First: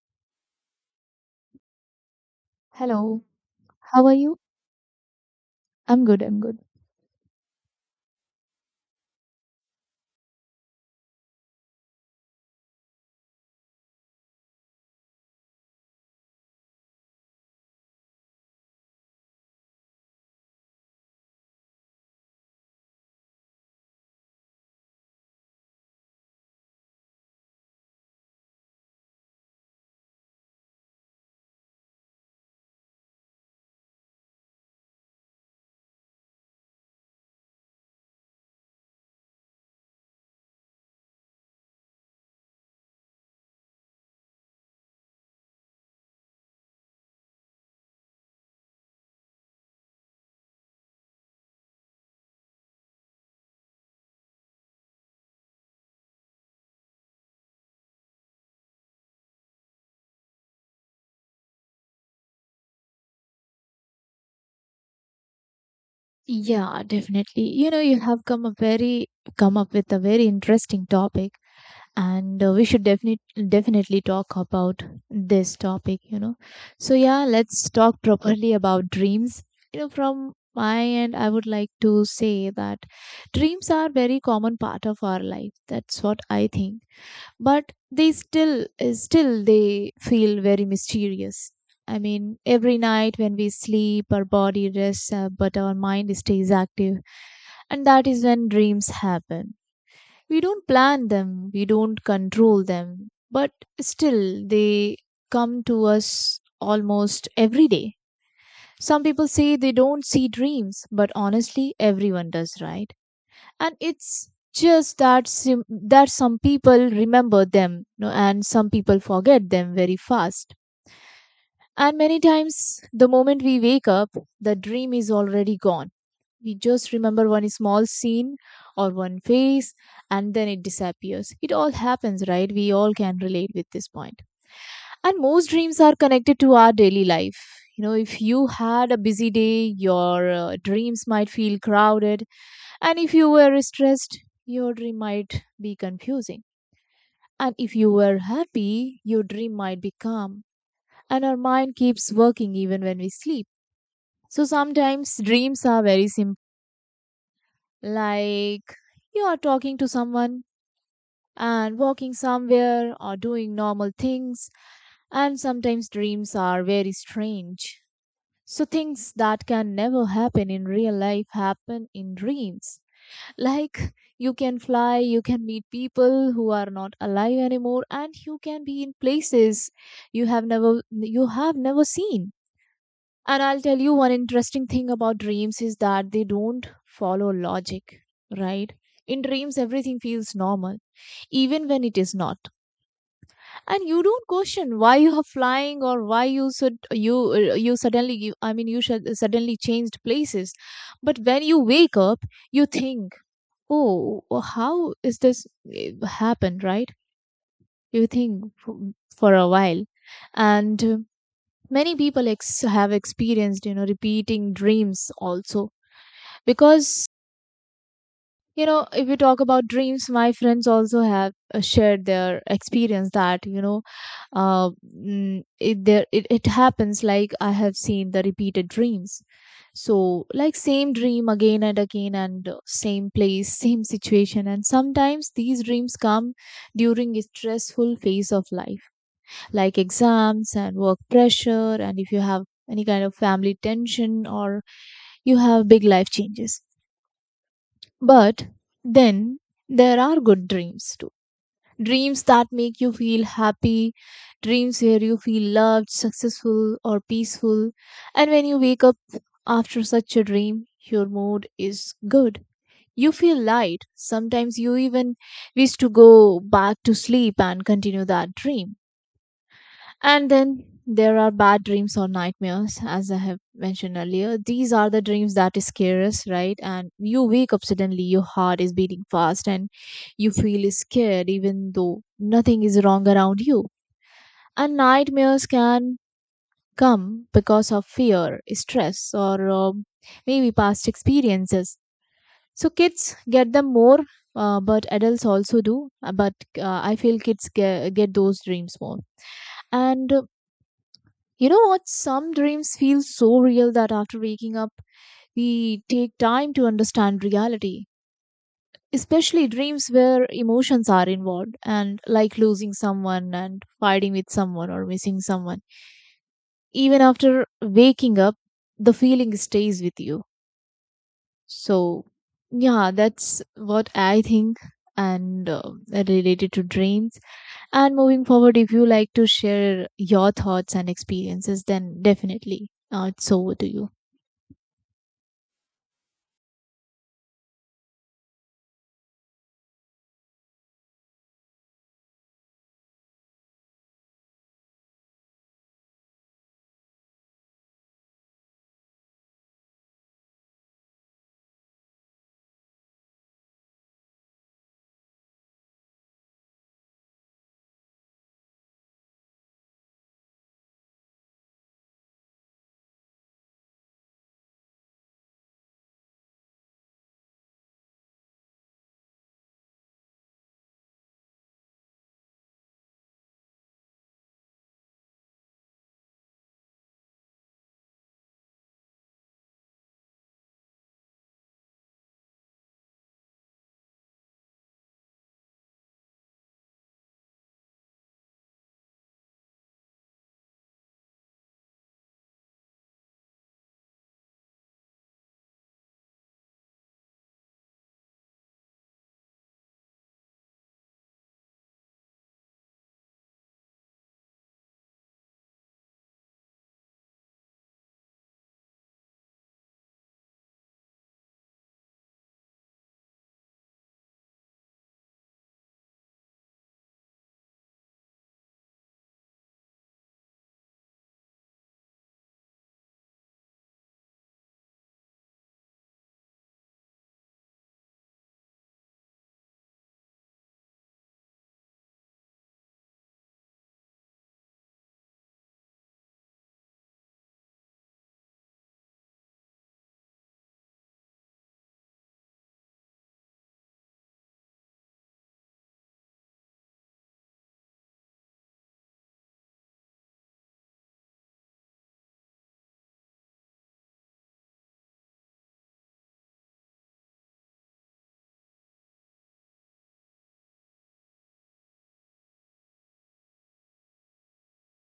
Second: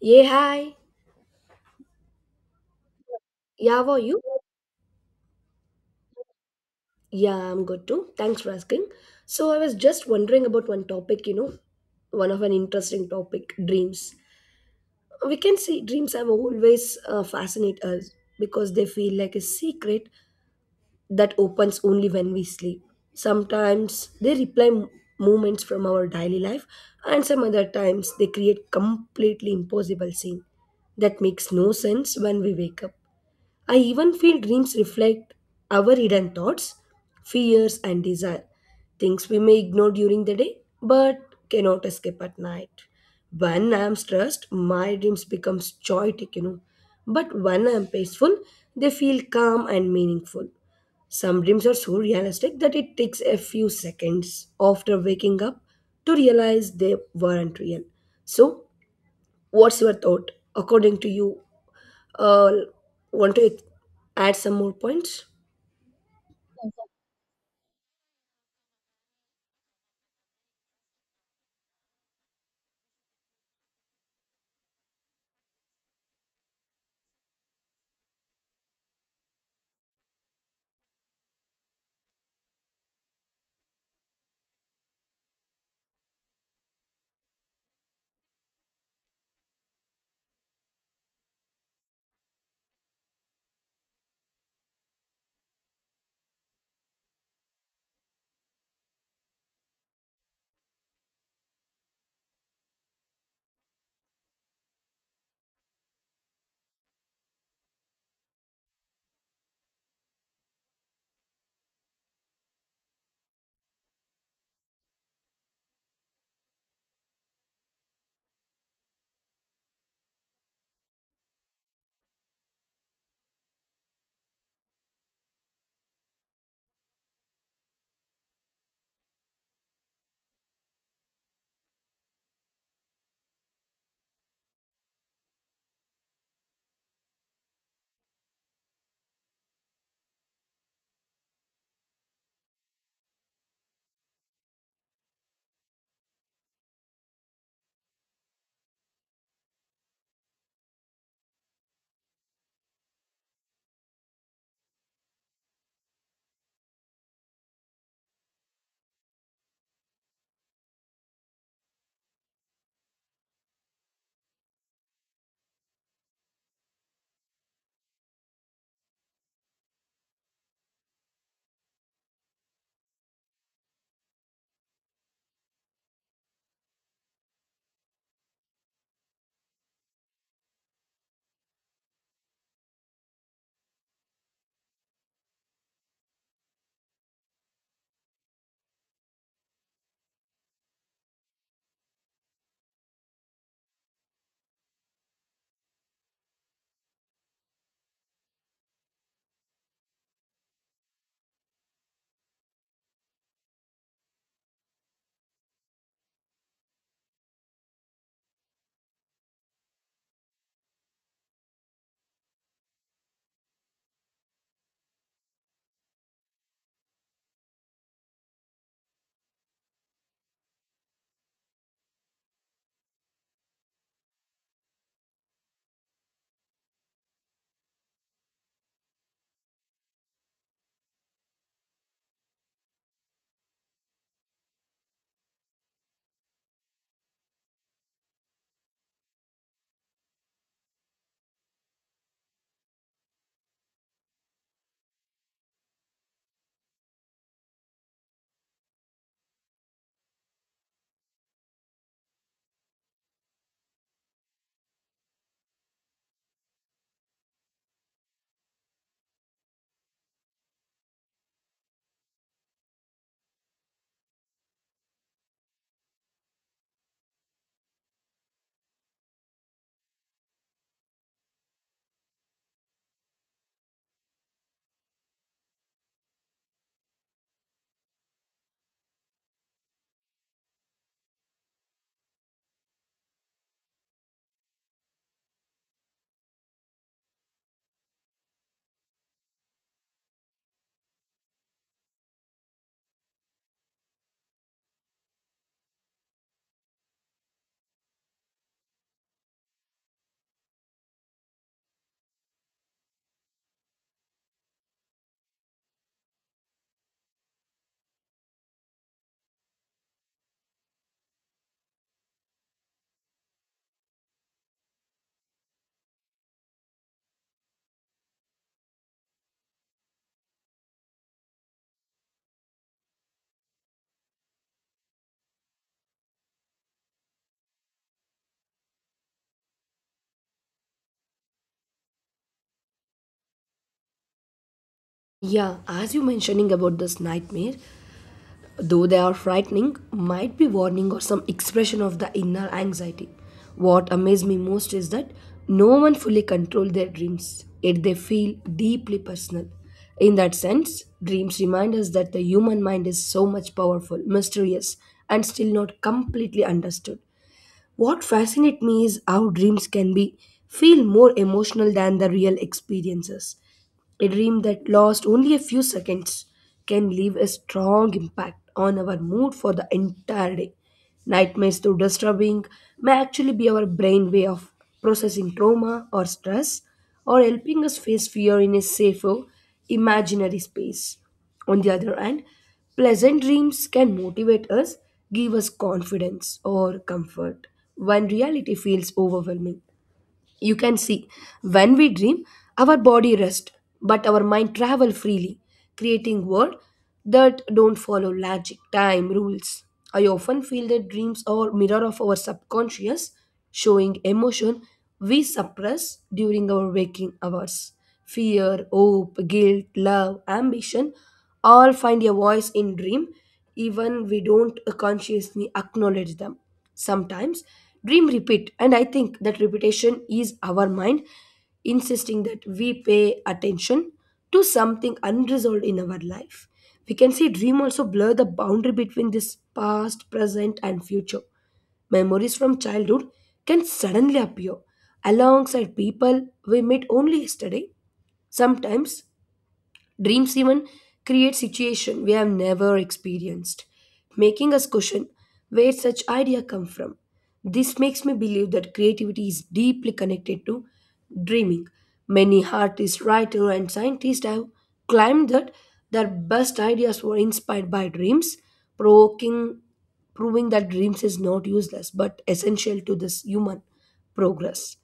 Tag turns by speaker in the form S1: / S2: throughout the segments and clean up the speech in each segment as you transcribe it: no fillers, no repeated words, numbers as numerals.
S1: Yeah, hi.
S2: Hello,
S1: Yeah, how are
S2: how are
S1: you?
S2: you? I'm good, I'm good.
S1: Yeah, I'm good too. Thanks for asking. So I was just wondering about one topic, one of an interesting topic, dreams. We can see dreams have always fascinate us because they feel like a secret that opens only when we sleep. Sometimes they reply moments from our daily life, and some other times they create completely impossible scene that makes no sense when we wake up. I even feel dreams reflect our hidden thoughts, fears, and desire. Things we may ignore during the day but cannot escape at night. When I am stressed, my dreams become chaotic. But when I am peaceful, they feel calm and meaningful. Some dreams are so realistic that it takes a few seconds after waking up to realize they weren't real. So, what's your thought? According to you, uh, want to add some more points?
S2: Yeah, definitely. You know, you have come a very come up with a very interesting topic, and we should definitely definitely talk about this topic, you know. So yeah, let's talk properly about dreams. You know, from my end, I would like to say that dreams are very common part of our life. That's what I think, but they still still they feel very mysterious. I mean, every night when we sleep, our body rests, but our mind stays active, and that is when dreams happen. We don't plan them, we don't control them, but still they come to us almost every day. Some people say they don't see dreams, but honestly everyone does, right? And it's just that that some people remember them, no, and some people forget them very fast. And many times the moment we wake up, the dream is already gone. We just remember one small scene or one face, and then it disappears. It all happens, right? We all can relate with this point. And most dreams are connected to our daily life. You know, if you had a busy day, your dreams might feel crowded. And if you were stressed, your dream might be confusing. And if you were happy, your dream might be calm. And our mind keeps working even when we sleep. So sometimes dreams are very simple, like you are talking to someone and walking somewhere or doing normal things. And sometimes dreams are very strange. So things that can never happen in real life happen in dreams. Like, you can fly, you can meet people who are not alive anymore, and you can be in places you have never seen. And I'll tell you, one interesting thing about dreams is that they don't follow logic, right? In dreams, everything feels normal, even when it is not. And you don't question why you are flying or why you should you you suddenly you, I mean you should suddenly changed places. But when you wake up, you think, oh, oh, how is this happened, right? You think for a while. And Many people have experienced, you know, repeating dreams also. Because, you know, if we talk about dreams, my friends also have shared their experience that, you know, uh, it happens like I have seen the repeated dreams. So like same dream again and again, and same place, same situation. And sometimes these dreams come during a stressful phase of life, like exams and work pressure, and if you have any kind of family tension, or you have big life changes. But then there are good dreams too. Dreams that make you feel happy, dreams where you feel loved, successful, or peaceful. And when you wake up after such a dream, your mood is good. You feel light. Sometimes you even wish to go back to sleep and continue that dream. And then there are bad dreams or nightmares, as I have mentioned earlier. These are the dreams that scare us, right? And you wake up suddenly, your heart is beating fast, and you feel scared, even though nothing is wrong around you. And nightmares can come because of fear, stress, or maybe past experiences. So kids get them more, but adults also do. But I feel kids get those dreams more. And you know what? Some dreams feel so real that after waking up, we take time to understand reality, especially dreams where emotions are involved, and like losing someone and fighting with someone or missing someone. Even after waking up, the feeling stays with you. So, yeah, that's what I think and related to dreams. And moving forward, if you like to share your thoughts and experiences, then definitely it's over to you.
S1: Yeah, as you mentioning about this nightmare, though they are frightening, might be warning or some expression of the inner anxiety. What amazed me most is that no one fully control their dreams, yet they feel deeply personal. In that sense, dreams remind us that the human mind is so much powerful, mysterious, and still not completely understood. What fascinates me is how dreams can be feel more emotional than the real experiences. A dream that lasts only a few seconds can leave a strong impact on our mood for the entire day. Nightmares, though disturbing, may actually be our brain way of processing trauma or stress or helping us face fear in a safer, imaginary space. On the other hand, pleasant dreams can motivate us, give us confidence or comfort when reality feels overwhelming. You can see, when we dream, our body rests, but our mind travel freely, creating world that don't follow logic, time, rules. I often feel that dreams are mirror of our subconscious, showing emotion we suppress during our waking hours. Fear, hope, guilt, love, ambition all find a voice in dream even we don't consciously acknowledge them. Sometimes dream repeat, and I think that repetition is our mind insisting that we pay attention to something unresolved in our life. We can see dream also blur the boundary between this past, present, and future. Memories from childhood can suddenly appear alongside people we met only yesterday. Sometimes dreams even create situations we have never experienced, making us question where such idea come from. This makes me believe that creativity is deeply connected to dreaming. Many artists, writers, and scientists have claimed that their best ideas were inspired by dreams, provoking, proving that dreams is not useless but essential to this human progress.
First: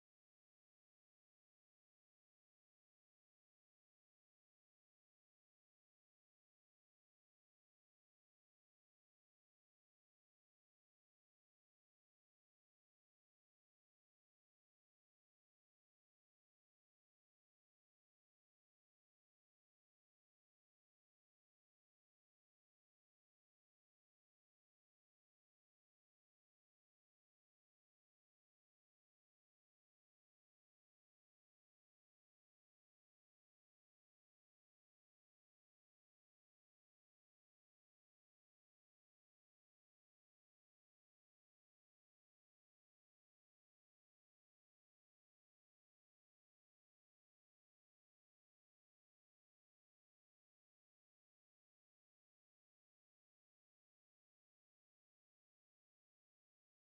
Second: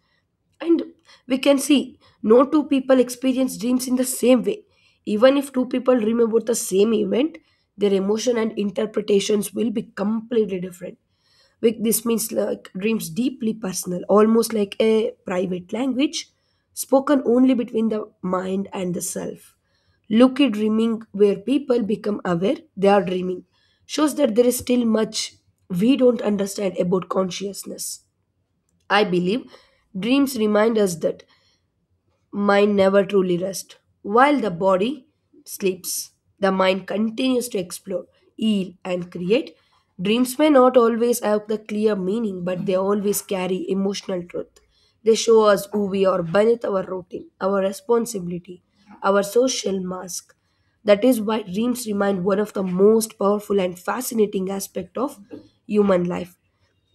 S1: And we can see no two people experience dreams in the same way. Even if two people dream about the same event, their emotion and interpretations will be completely different. Like, this means like dreams deeply personal, almost like a private language spoken only between the mind and the self. Lucky dreaming, where people become aware they are dreaming, shows that there is still much we don't understand about consciousness. I believe dreams remind us that mind never truly rests. While the body sleeps, the mind continues to explore, heal, and create. Dreams may not always have the clear meaning, but they always carry emotional truth. They show us who we are beneath our routine, our responsibility, our social mask. That is why dreams remain one of the most powerful and fascinating aspect of human life.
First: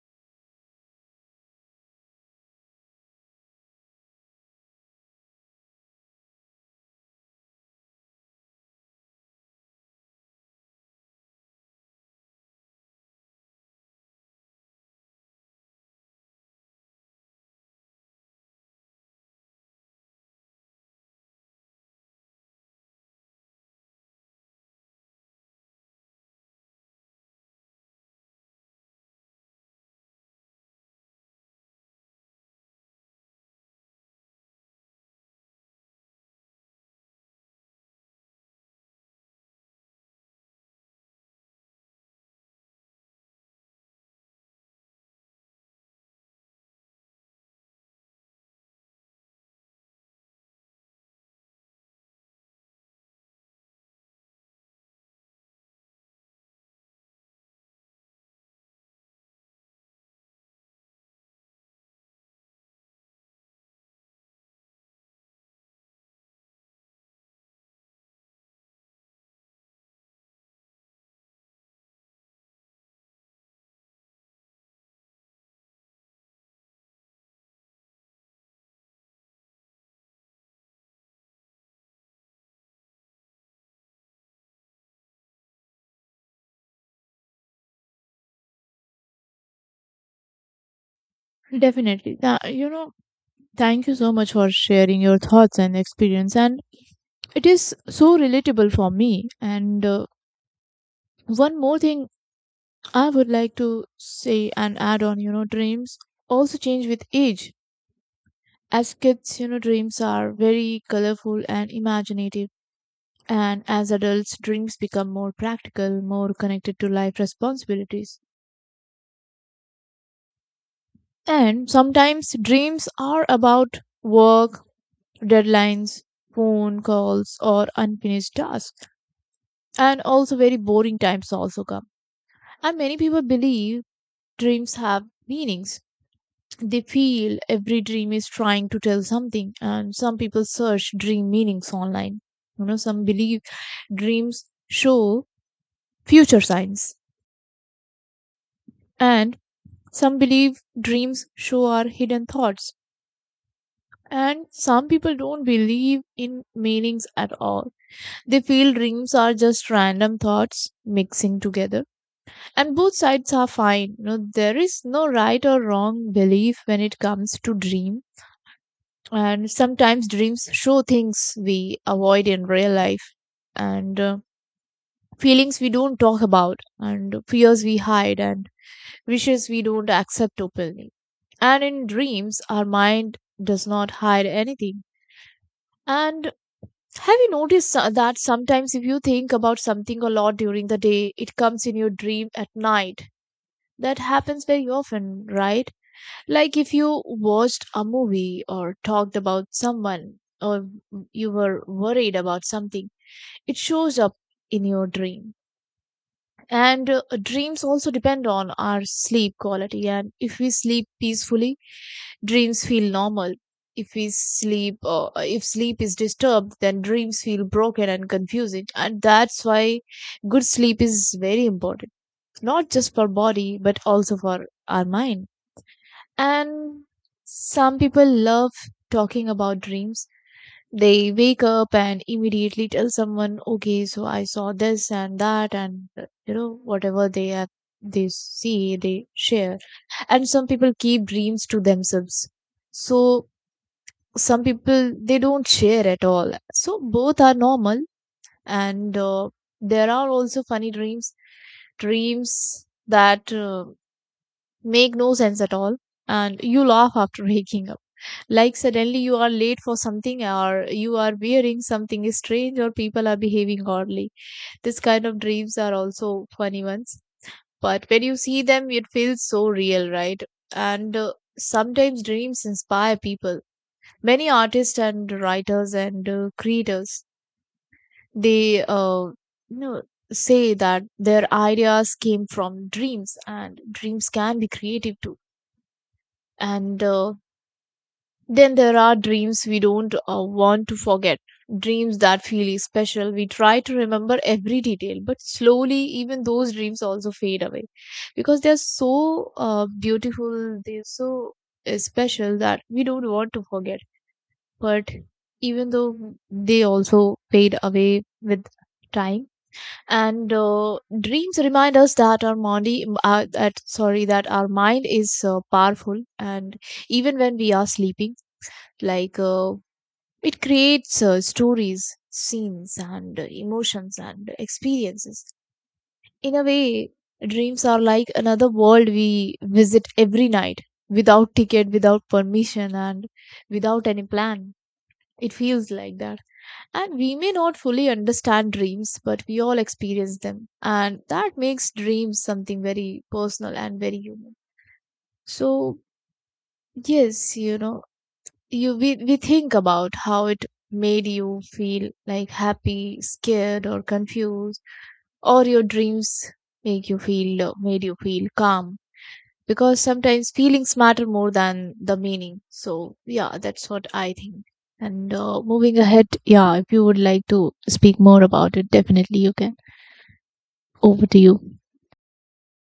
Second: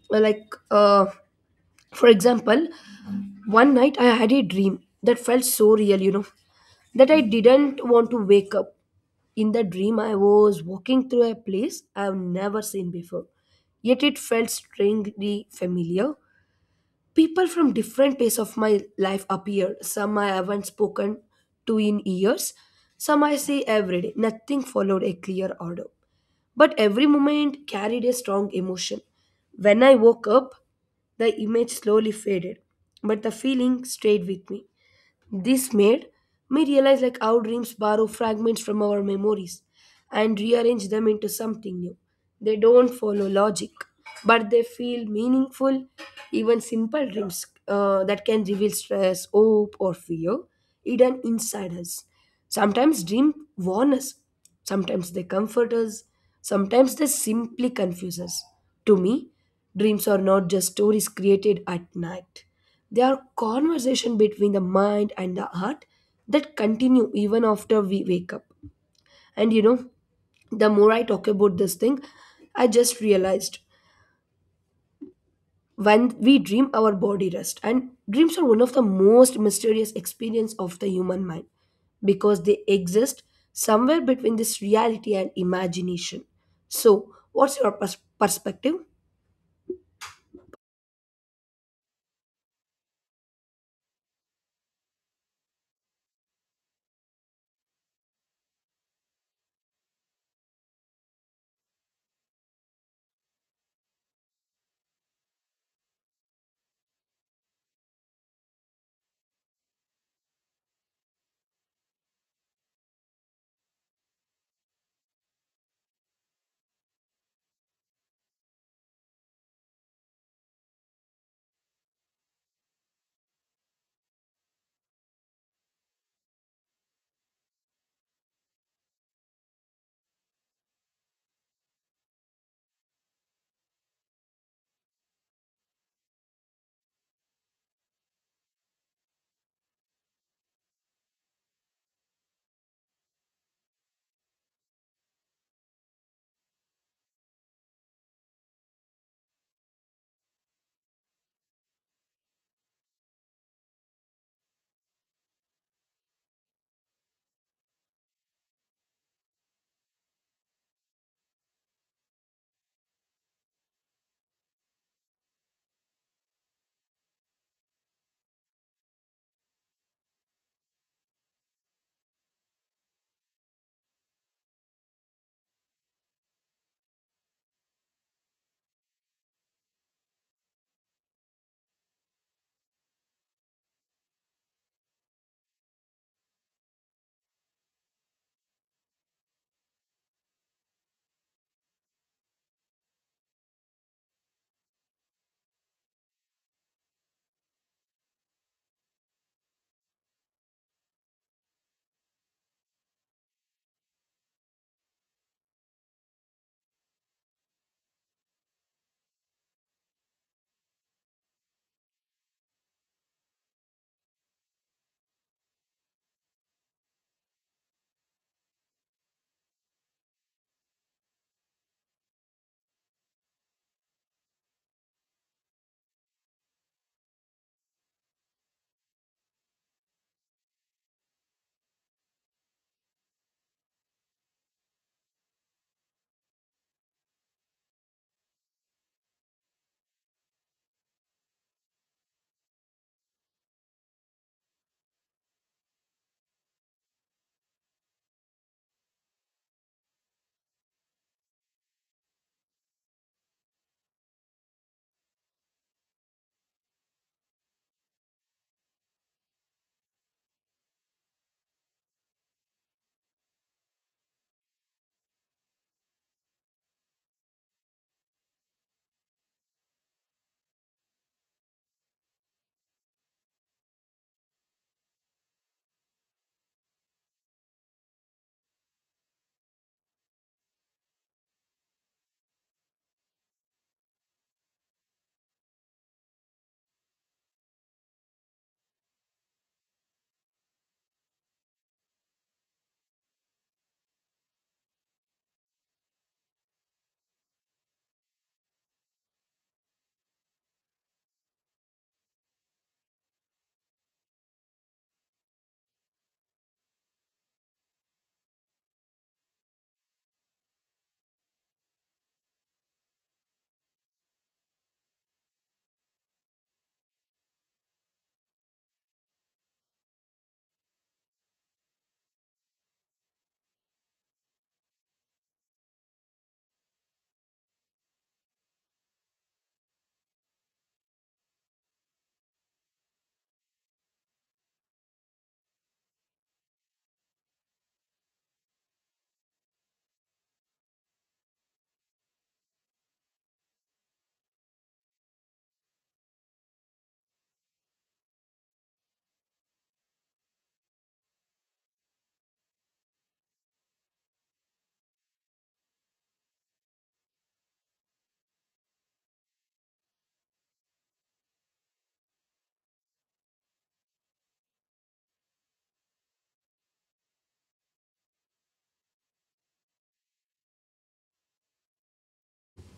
S1: Like, uh, for example, one night I had a dream that felt so real, that I didn't want to wake up. In the dream, I was walking through a place I've never seen before, yet it felt strangely familiar. People from different phases of my life appeared. Some I haven't spoken to in years, some I see every day. Nothing followed a clear order, but every moment carried a strong emotion. When I woke up, the image slowly faded, but the feeling stayed with me. This made me realize like our dreams borrow fragments from our memories and rearrange them into something new. They don't follow logic, but they feel meaningful. Even simple dreams that can reveal stress, hope, or fear hidden inside us. Sometimes dreams warn us, sometimes they comfort us, sometimes they simply confuse us. To me, dreams are not just stories created at night. They are conversation between the mind and the heart that continue even after we wake up. And you know, the more I talk about this thing, I just realized when we dream our body rest and dreams are one of the most mysterious experience of the human mind because they exist somewhere between this reality and imagination. So, what's your perspective?
S2: Definitely. You know, thank you so much for sharing your thoughts and experience. And it is so relatable for me. And One more thing I would like to say and add on, you know, dreams also change with age. As kids, you know, dreams are very colorful and imaginative. And as adults, dreams become more practical, more connected to life responsibilities. And sometimes dreams are about work, deadlines, phone calls, or unfinished tasks. And also very boring times also come. And many people believe dreams have meanings. They feel every dream is trying to tell something, and some people search dream meanings online. You know, some believe dreams show future signs, and some believe dreams show our hidden thoughts. And some people don't believe in meanings at all. They feel dreams are just random thoughts mixing together. And both sides are fine. You know, there is no right or wrong belief when it comes to dream. And sometimes dreams show things we avoid in real life, and feelings we don't talk about, and fears we hide, and wishes we don't accept openly. And in dreams, our mind does not hide anything. And have you noticed that sometimes if you think about something a lot during the day, it comes in your dream at night? That happens very often, right? Like if you watched a movie or talked about someone or you were worried about something, it shows up in your dream. And Dreams also depend on our sleep quality. And if we sleep peacefully, dreams feel normal. If we sleep, if sleep is disturbed, then dreams feel broken and confusing. And that's why good sleep is very important, not just for body, but also for our mind. And some people love talking about dreams. They wake up and immediately tell someone, okay, so I saw this and that, and you know, whatever they have, they see, they share. And some people keep dreams to themselves. So some people, they don't share at all. So both are normal. And There are also funny dreams, dreams that make no sense at all. And you laugh after waking up, like suddenly you are late for something, or you are wearing something strange, or people are behaving oddly. This kind of dreams are also funny ones. But when you see them, it feels so real, right? And Sometimes dreams inspire people. Many artists and writers and creators, they you know, say that their ideas came from dreams, and dreams can be creative too. And Then there are dreams we don't want to forget, dreams that feel special. We try to remember every detail, but slowly, even those dreams also fade away because they're so beautiful, they're so special that we don't want to forget. But even though they also fade away with time, and dreams remind us that our mind, that our mind is powerful, and even when we are sleeping, like it creates stories, scenes, and emotions and experiences. In a way, dreams are like another world we visit every night, without ticket, without permission, and without any plan. It feels like that. And we may not fully understand dreams, but we all experience them, and that makes dreams something very personal and very human. So yes, you know, you we think about how it made you feel, like happy, scared, or confused, or your dreams make you feel, made you feel calm, because sometimes feelings matter more than the meaning. So yeah, that's what I think, and moving ahead, yeah, if you would like to speak more about it, definitely you can. Over to you.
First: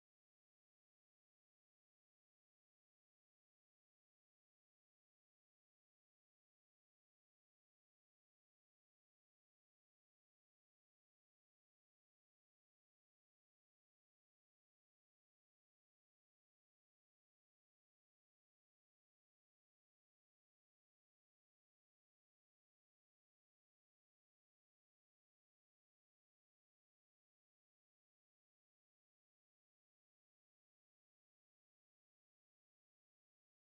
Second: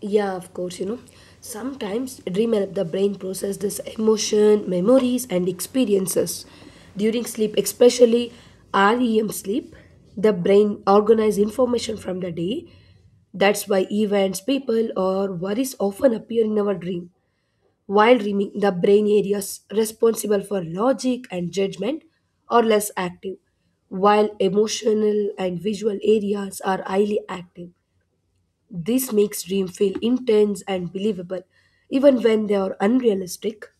S1: Yeah, of course, you know. Sometimes dream help the brain process this emotion, memories and experiences. During sleep, especially REM sleep, the brain organize information from the day. That's why events, people or worries often appear in our dream. While dreaming, the brain areas responsible for logic and judgment are less active, while emotional and visual areas are highly active. This makes dreams feel intense and believable, even when they are unrealistic.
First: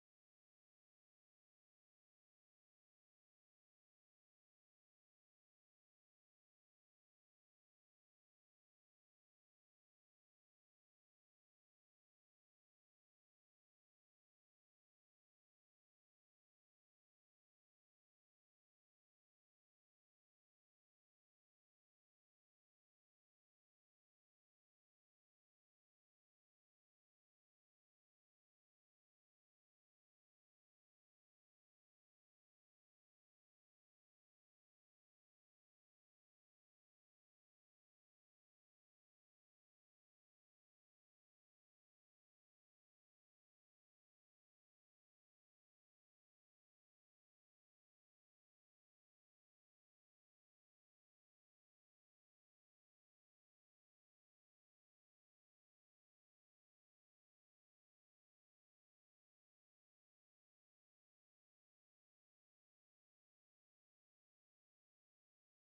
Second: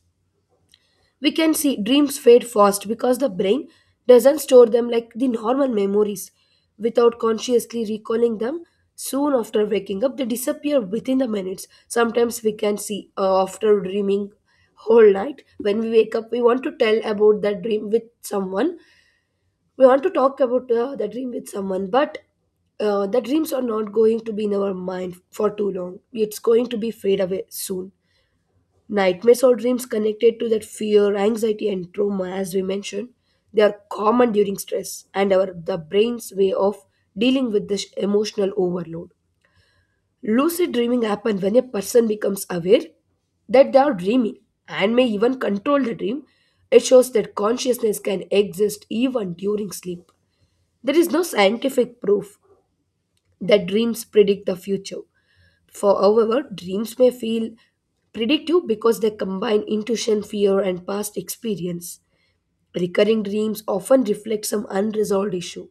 S1: We can see dreams fade fast because the brain doesn't store them like the normal memories. Without consciously recalling them, soon after waking up, they disappear within the minutes. Sometimes we can see after dreaming whole night when we wake up we want to tell about that dream with someone. We want to talk about the dream with someone but the dreams are not going to be in our mind for too long. It's going to be fade away soon. Nightmares or dreams connected to that fear anxiety and trauma, as we mentioned, they are common during stress and our the brain's way of dealing with this emotional overload. Lucid dreaming happens when a person becomes aware that they are dreaming and may even control the dream. It shows that consciousness can exist even during sleep. There is no scientific proof that dreams predict the future. For however, dreams may feel predictive because they combine intuition, fear, and past experience. Recurring dreams often reflect some unresolved issue,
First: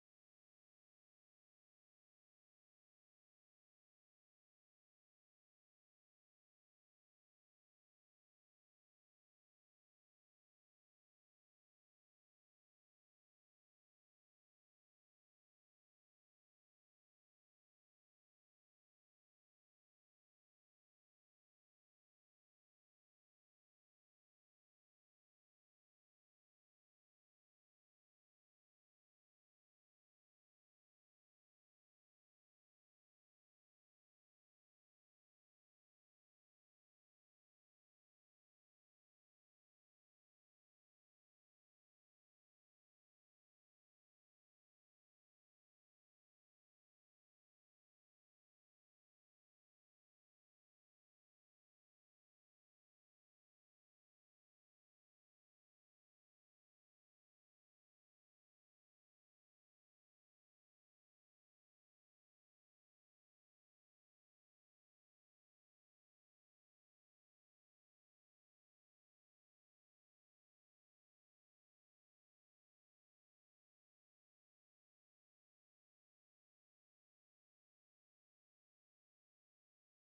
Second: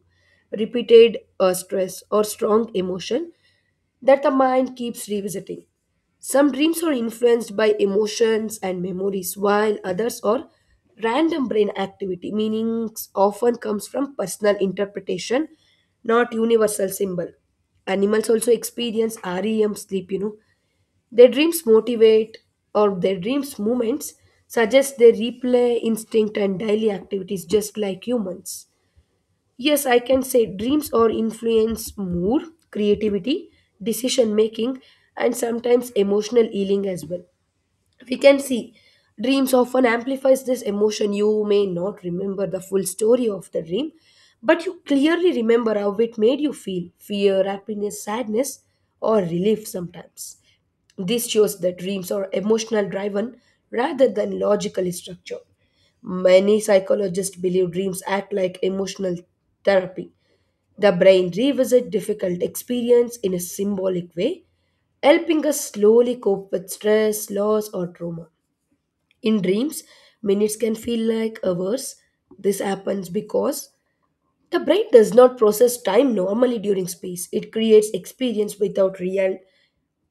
S1: repeated stress, or strong emotion that the mind keeps revisiting. Some dreams are influenced by emotions and memories, while others are random brain activity. Meanings often comes from personal interpretation, not universal symbol. Animals also experience REM sleep, you know. Their dreams motivate or their dreams movements suggest their replay instinct and daily activities just like humans. Yes, I can say dreams or influence mood, creativity, decision making, and sometimes emotional healing as well. We can see dreams often amplifies this emotion. You may not remember the full story of the dream, but you clearly remember how it made you feel fear, happiness, sadness, or relief sometimes. This shows that dreams are emotional driven rather than logically structured. Many psychologists believe dreams act like emotional therapy. The brain revisits difficult experience in a symbolic way, helping us slowly cope with stress, loss, or trauma. In dreams, minutes can feel like hours. This happens because the brain does not process time normally during space. It creates experience without real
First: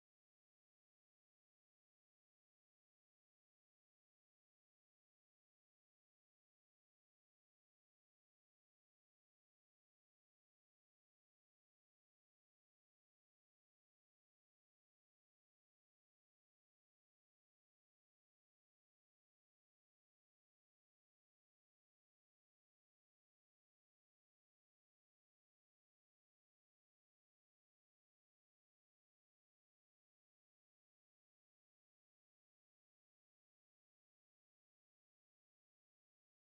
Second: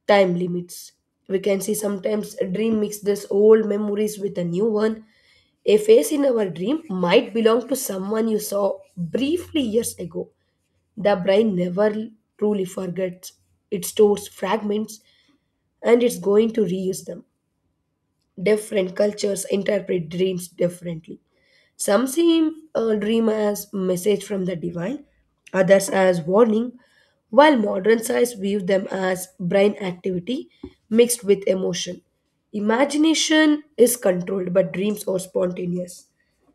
S1: time limits. We can see sometimes a dream mixes old memories with a new one. A face in our dream might belong to someone you saw briefly years ago. The brain never truly forgets. It stores fragments and it's going to reuse them. Different cultures interpret dreams differently. Some see a dream as message from the divine, others as warning, while modern science view them as brain activity mixed with emotion. Imagination is controlled, but dreams are spontaneous.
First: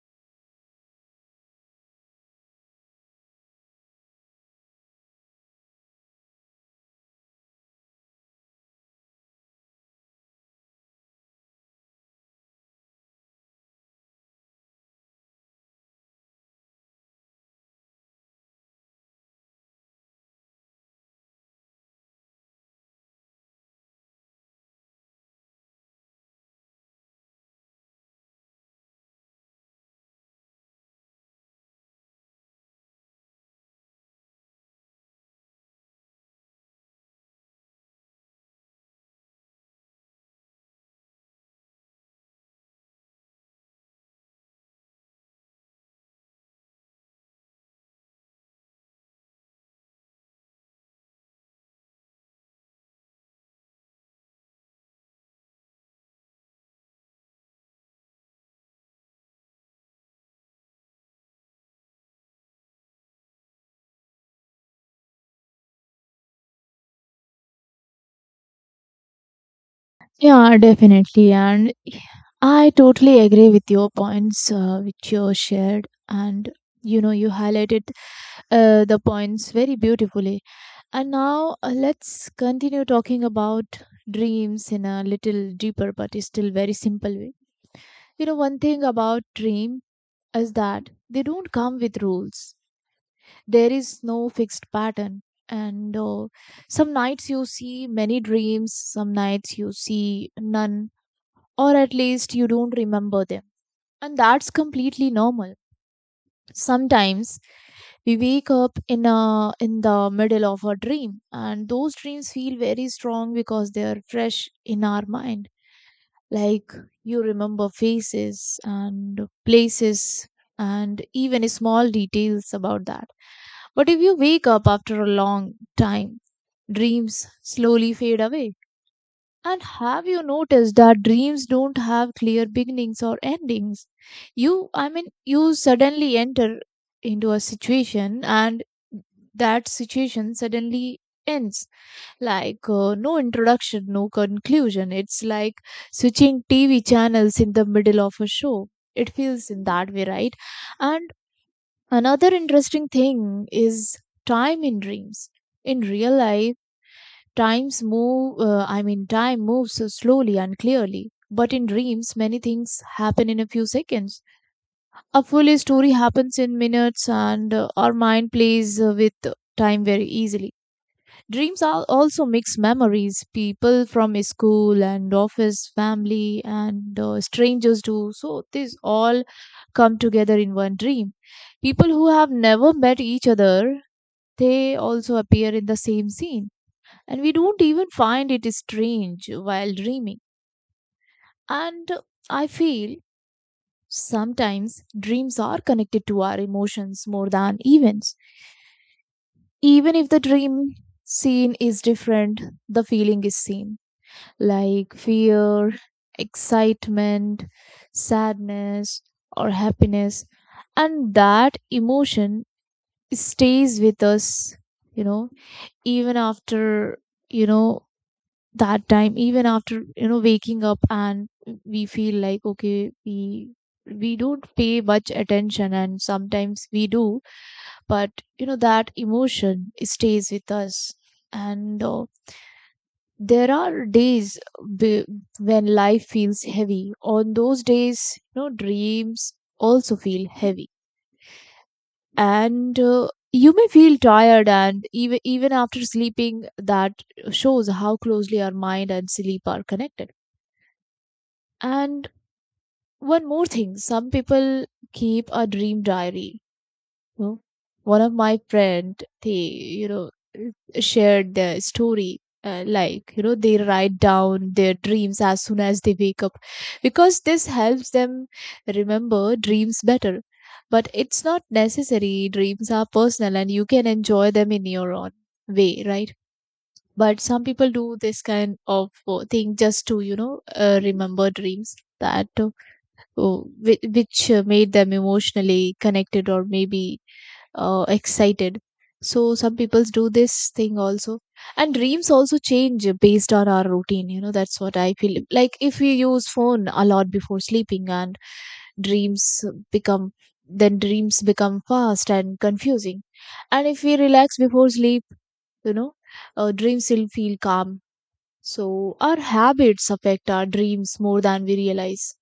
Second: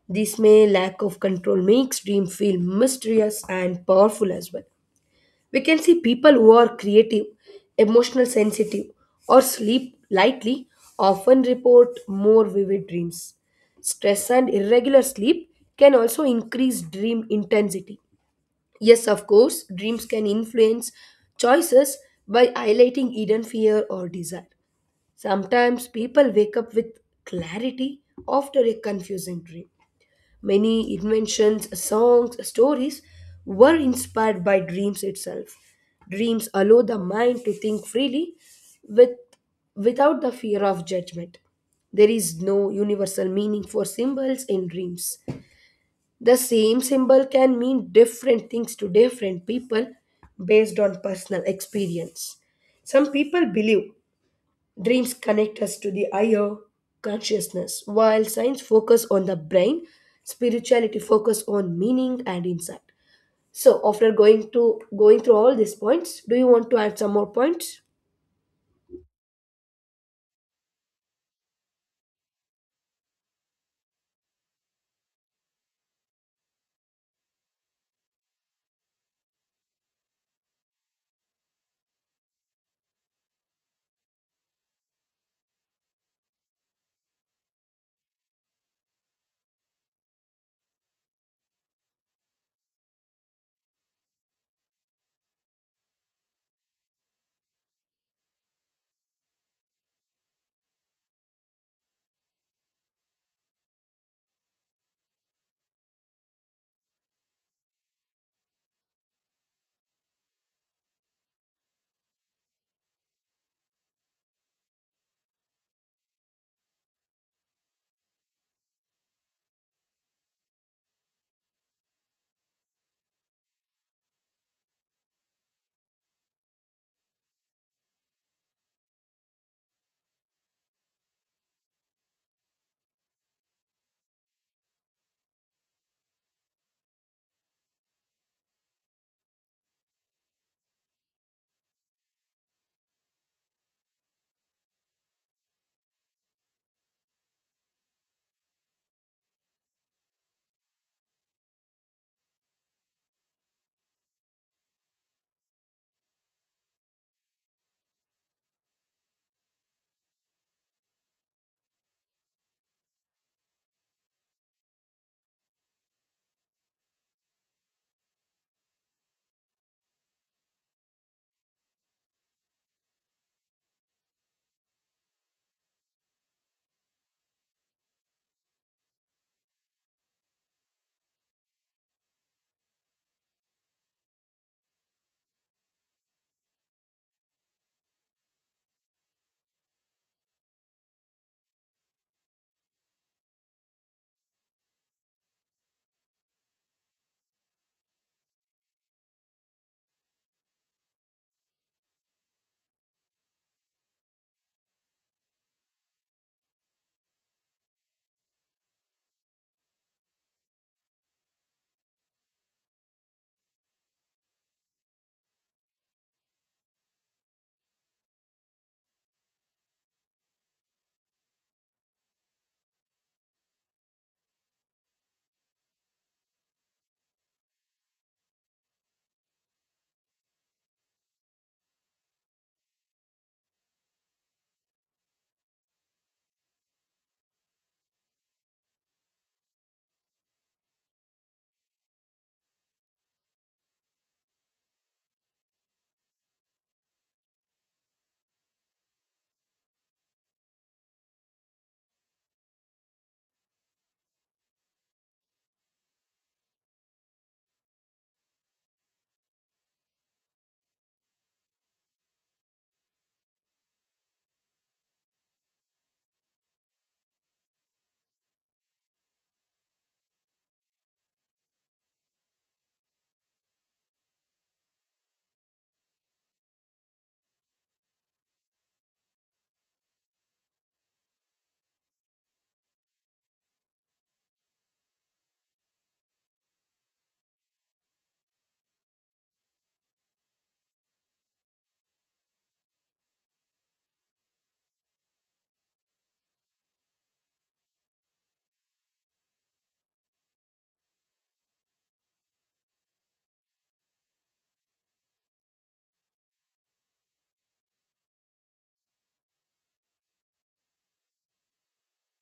S1: This may lack of control makes dream feel mysterious and powerful as well. We can see people who are creative, emotional sensitive, or sleep lightly often report more vivid dreams. Stress and irregular sleep can also increase dream intensity. Yes, of course, dreams can influence choices by highlighting hidden fear or desire. Sometimes people wake up with clarity after a confusing dream. Many inventions, songs, stories were inspired by dreams itself. Dreams allow the mind to think freely with, without the fear of judgment. There is no universal meaning for symbols in dreams. The same symbol can mean different things to different people based on personal experience. Some people believe dreams connect us to the higher consciousness, while science focus on the brain, spirituality focus on meaning and insight. So after going to going through all these points, do you want to add some more points?
S2: Yeah, definitely. And I totally agree with your points which you shared. And you know, you highlighted the points very beautifully. And now let's continue talking about dreams in a little deeper but still very simple way. You know, one thing about dream is that they don't come with rules. There is no fixed pattern. And Some nights you see many dreams, some nights you see none, or at least you don't remember them. And that's completely normal. Sometimes we wake up in a in the middle of a dream, and those dreams feel very strong because they are fresh in our mind. Like, you remember faces and places and even small details about that. But if you wake up after a long time, dreams slowly fade away. And have you noticed that dreams don't have clear beginnings or endings? You suddenly enter into a situation, and that situation suddenly ends. Like, no introduction, no conclusion. It's like switching TV channels in the middle of a show. It feels in that way, right? And another interesting thing is time in dreams. In real life, time moves so slowly and clearly, but in dreams, many things happen in a few seconds. A full story happens in minutes, and our mind plays with time very easily. Dreams are also mix memories, people from school and office, family, and strangers too. So, these all come together in one dream. People who have never met each other, they also appear in the same scene and we don't even find it strange while dreaming. And I feel sometimes dreams are connected to our emotions more than events. Even if the dream scene is different, the feeling is same, like fear, excitement, sadness, or happiness. And that emotion stays with us, you know, even after, you know, that time, even after waking up, and we feel like, okay, we don't pay much attention and sometimes we do, but you know that emotion stays with us. And There are days, b- when life feels heavy, on those days, you know, dreams also feel heavy. And You may feel tired and even even after sleeping. That shows how closely our mind and sleep are connected. And one more thing, some people keep a dream diary, you know. One of my friend, they you know shared their story, like, you know, they write down their dreams as soon as they wake up, because this helps them remember dreams better. But it's not necessary. Dreams are personal and you can enjoy them in your own way, right? But some people do this kind of thing, just to, remember dreams that oh, whi- which made them emotionally connected, or maybe excited. So some people do this thing also. And dreams also change based on our routine, you know, that's what I feel. Like if we use phone a lot before sleeping and dreams become then dreams become fast and confusing. And if we relax before sleep, you know, dreams will feel calm. So our habits affect our dreams more than we realize.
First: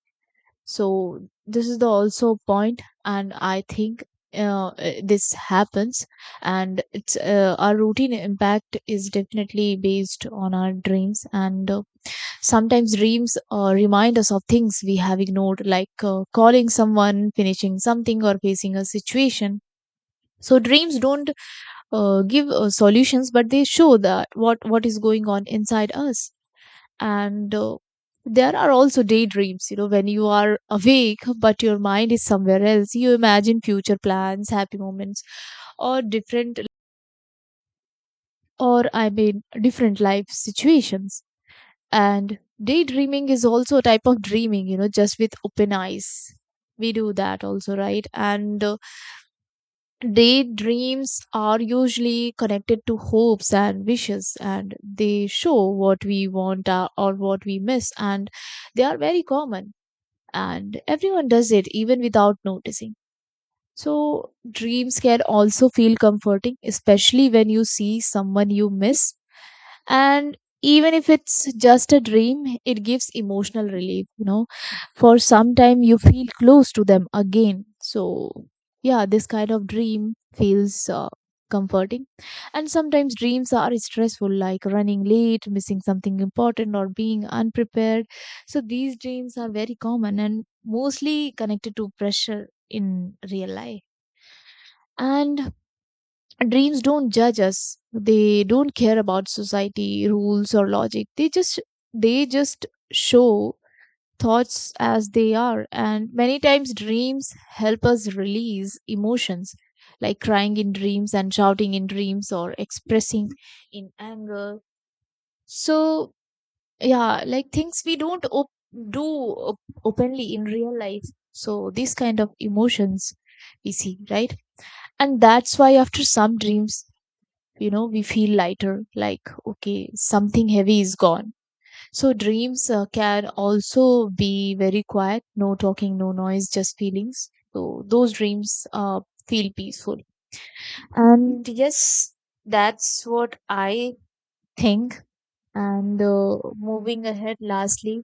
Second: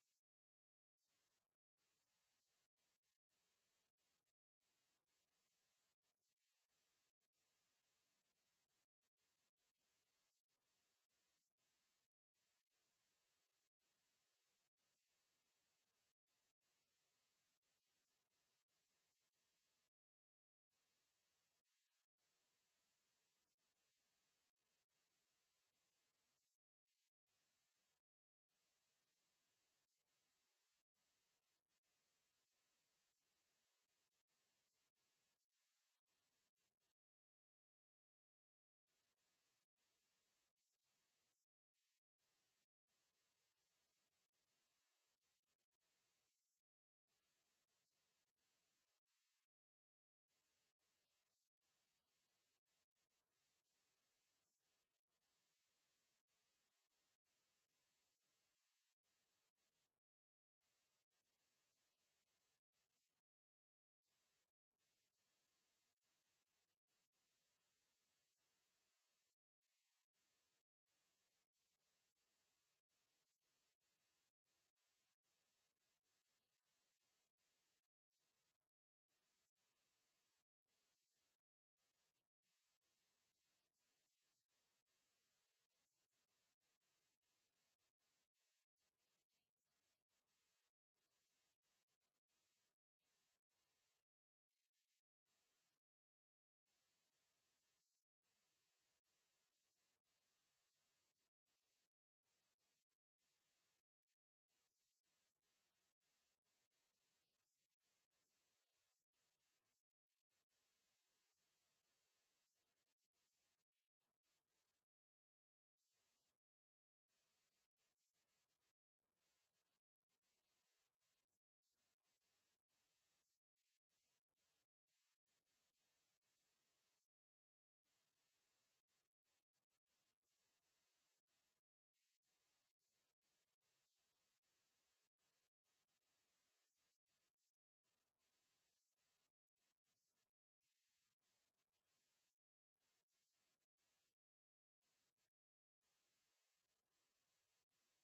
S2: So this is the also point, and I think this happens, and it's, our routine impact is definitely based on our dreams. And Sometimes dreams remind us of things we have ignored, like calling someone, finishing something, or facing a situation. So dreams don't give solutions, but they show that what is going on inside us. And There are also daydreams, you know, when you are awake but your mind is somewhere else. You imagine future plans, happy moments, or different, or different life situations. And daydreaming is also a type of dreaming, you know, just with open eyes. We do that also, right? and Daydreams are usually connected to hopes and wishes, and they show what we want or what we miss, and they are very common, and everyone does it even without noticing. So dreams can also feel comforting, especially when you see someone you miss, and even if it's just a dream, it gives emotional relief, you know. For some time you feel close to them again. So yeah, this kind of dream feels comforting. And sometimes dreams are stressful, like running late, missing something important, or being unprepared. So these dreams are very common and mostly connected to pressure in real life. And dreams don't judge us. They don't care about society rules or logic. They just show thoughts as they are, and many times dreams help us release emotions, like crying in dreams and shouting in dreams, or expressing in anger. So yeah, like things we don't openly in real life. So these kind of emotions we see, right? And that's why after some dreams, you know, we feel lighter, like, okay, something heavy is gone. So dreams can also be very quiet, no talking, no noise, just feelings. So those dreams feel peaceful. And yes, that's what I think. And Moving ahead, lastly,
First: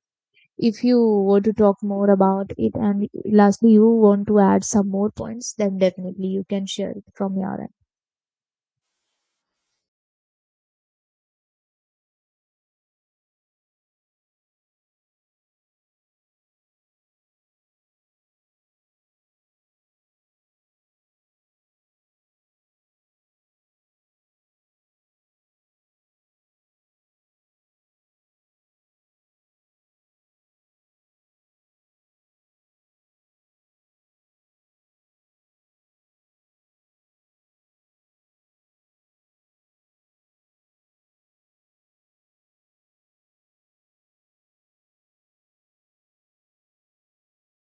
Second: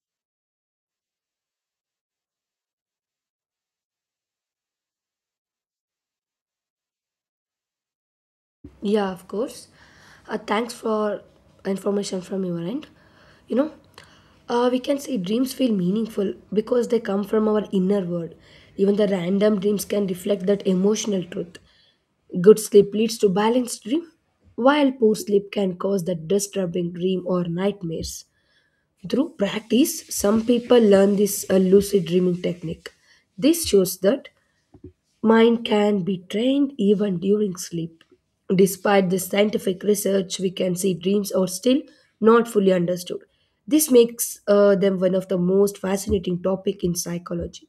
S2: if you want to talk more about it, and lastly you want to add some more points, then definitely you can share it from your end.
S1: Yeah, of course. Thanks for information from your end. You know, we can say dreams feel meaningful because they come from our inner world. Even the random dreams can reflect that emotional truth. Good sleep leads to balanced dream, while poor sleep can cause that disturbing dream or nightmares. Through practice, some people learn this lucid dreaming technique. This shows that mind can be trained even during sleep. Despite the scientific research, we can see dreams are still not fully understood. This makes them one of the most fascinating topic in psychology.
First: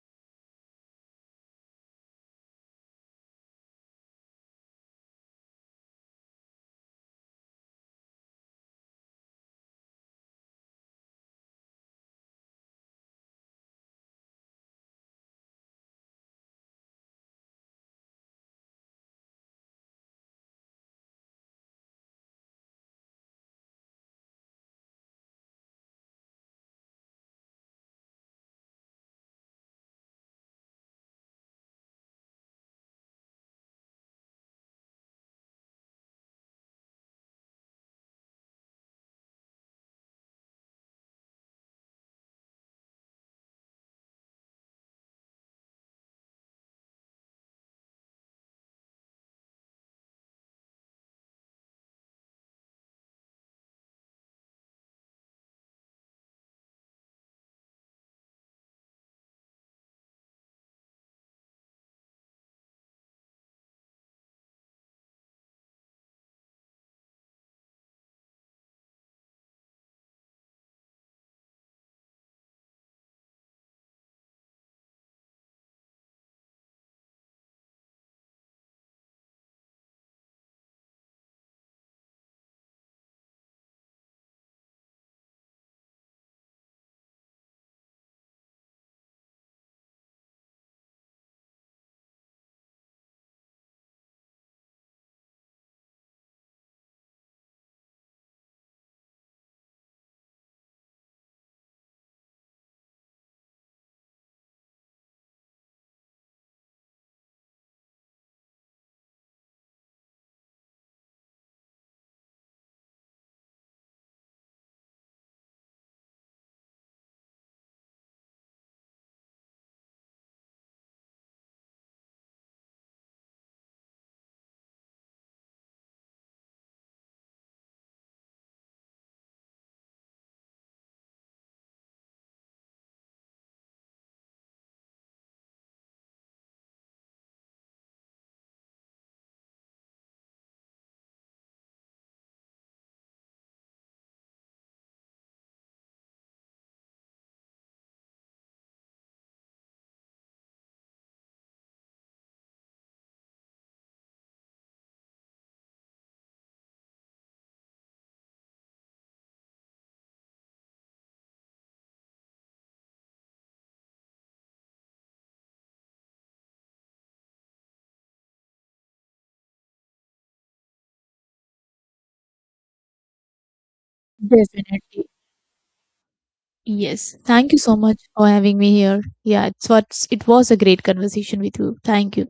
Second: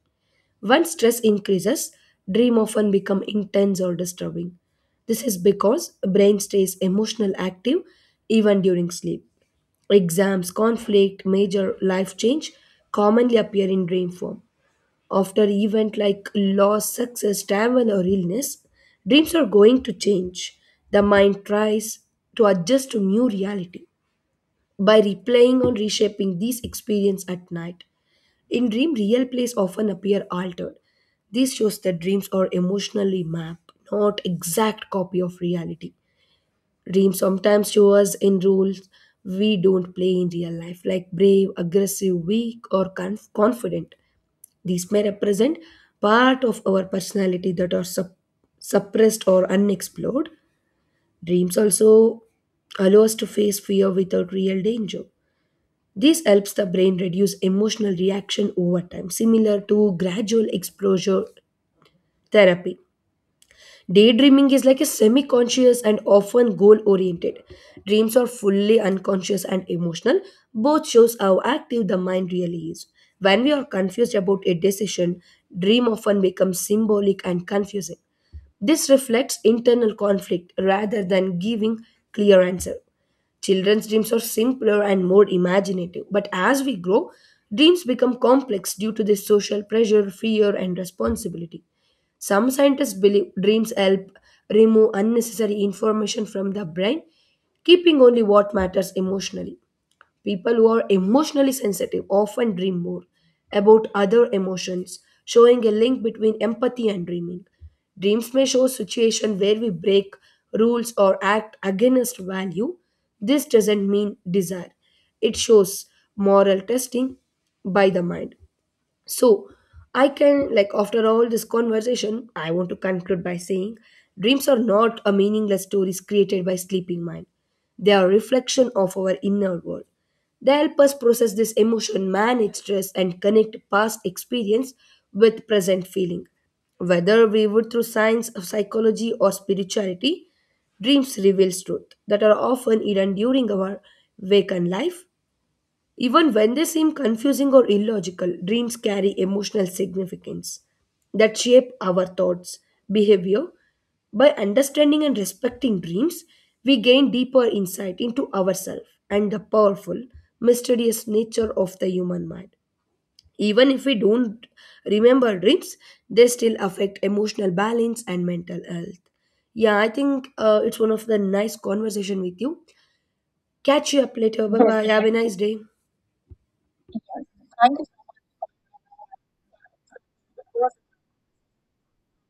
S1: When stress increases, dream often become intense or disturbing. This is because brain stays emotional active even during sleep. Exams, conflict, major life change commonly appear in dream form. After event like loss, success, travel or illness, dreams are going to change. The mind tries to adjust to new reality by replaying or reshaping these experience at night. In dream, real place often appear altered. This shows that dreams are emotionally mapped, not exact copy of reality. Dreams sometimes show us in roles we don't play in real life, like brave, aggressive, weak, or confident. These may represent part of our personality that are suppressed or unexplored. Dreams also allow us to face fear without real danger. This helps the brain reduce emotional reaction over time, similar to gradual exposure therapy. Daydreaming is like a semi conscious and often goal oriented. Dreams are fully unconscious and emotional. Both shows how active the mind really is. When we are confused about a decision, dream often becomes symbolic and confusing. This reflects internal conflict rather than giving clear answer. Children's dreams are simpler and more imaginative, but as we grow, dreams become complex due to the social pressure, fear, and responsibility. Some scientists believe dreams help remove unnecessary information from the brain, keeping only what matters emotionally. People who are emotionally sensitive often dream more about other emotions, showing a link between empathy and dreaming. Dreams may show situations where we break rules or act against value. This doesn't mean desire. It shows moral testing by the mind. So, I can, like, after all this conversation, I want to conclude by saying dreams are not a meaningless stories created by sleeping mind. They are a reflection of our inner world. They help us process this emotion, manage stress, and connect past experience with present feeling. Whether we would through science of psychology or spirituality, dreams reveals truth that are often hidden during our waken life even when they seem confusing or illogical, dreams carry emotional significance that shape our thoughts, behavior. By understanding and respecting dreams, we gain deeper insight into ourselves and the powerful, mysterious nature of the human mind. Even if we don't remember dreams, they still affect emotional balance and mental health. Yeah, I think it's one of the nice conversation with you. Catch you up later. Bye bye. Have
S2: Definitely.
S1: a nice day.
S2: Yes, thank you so much for having me here. Yeah, it was a great conversation with you. Thank you.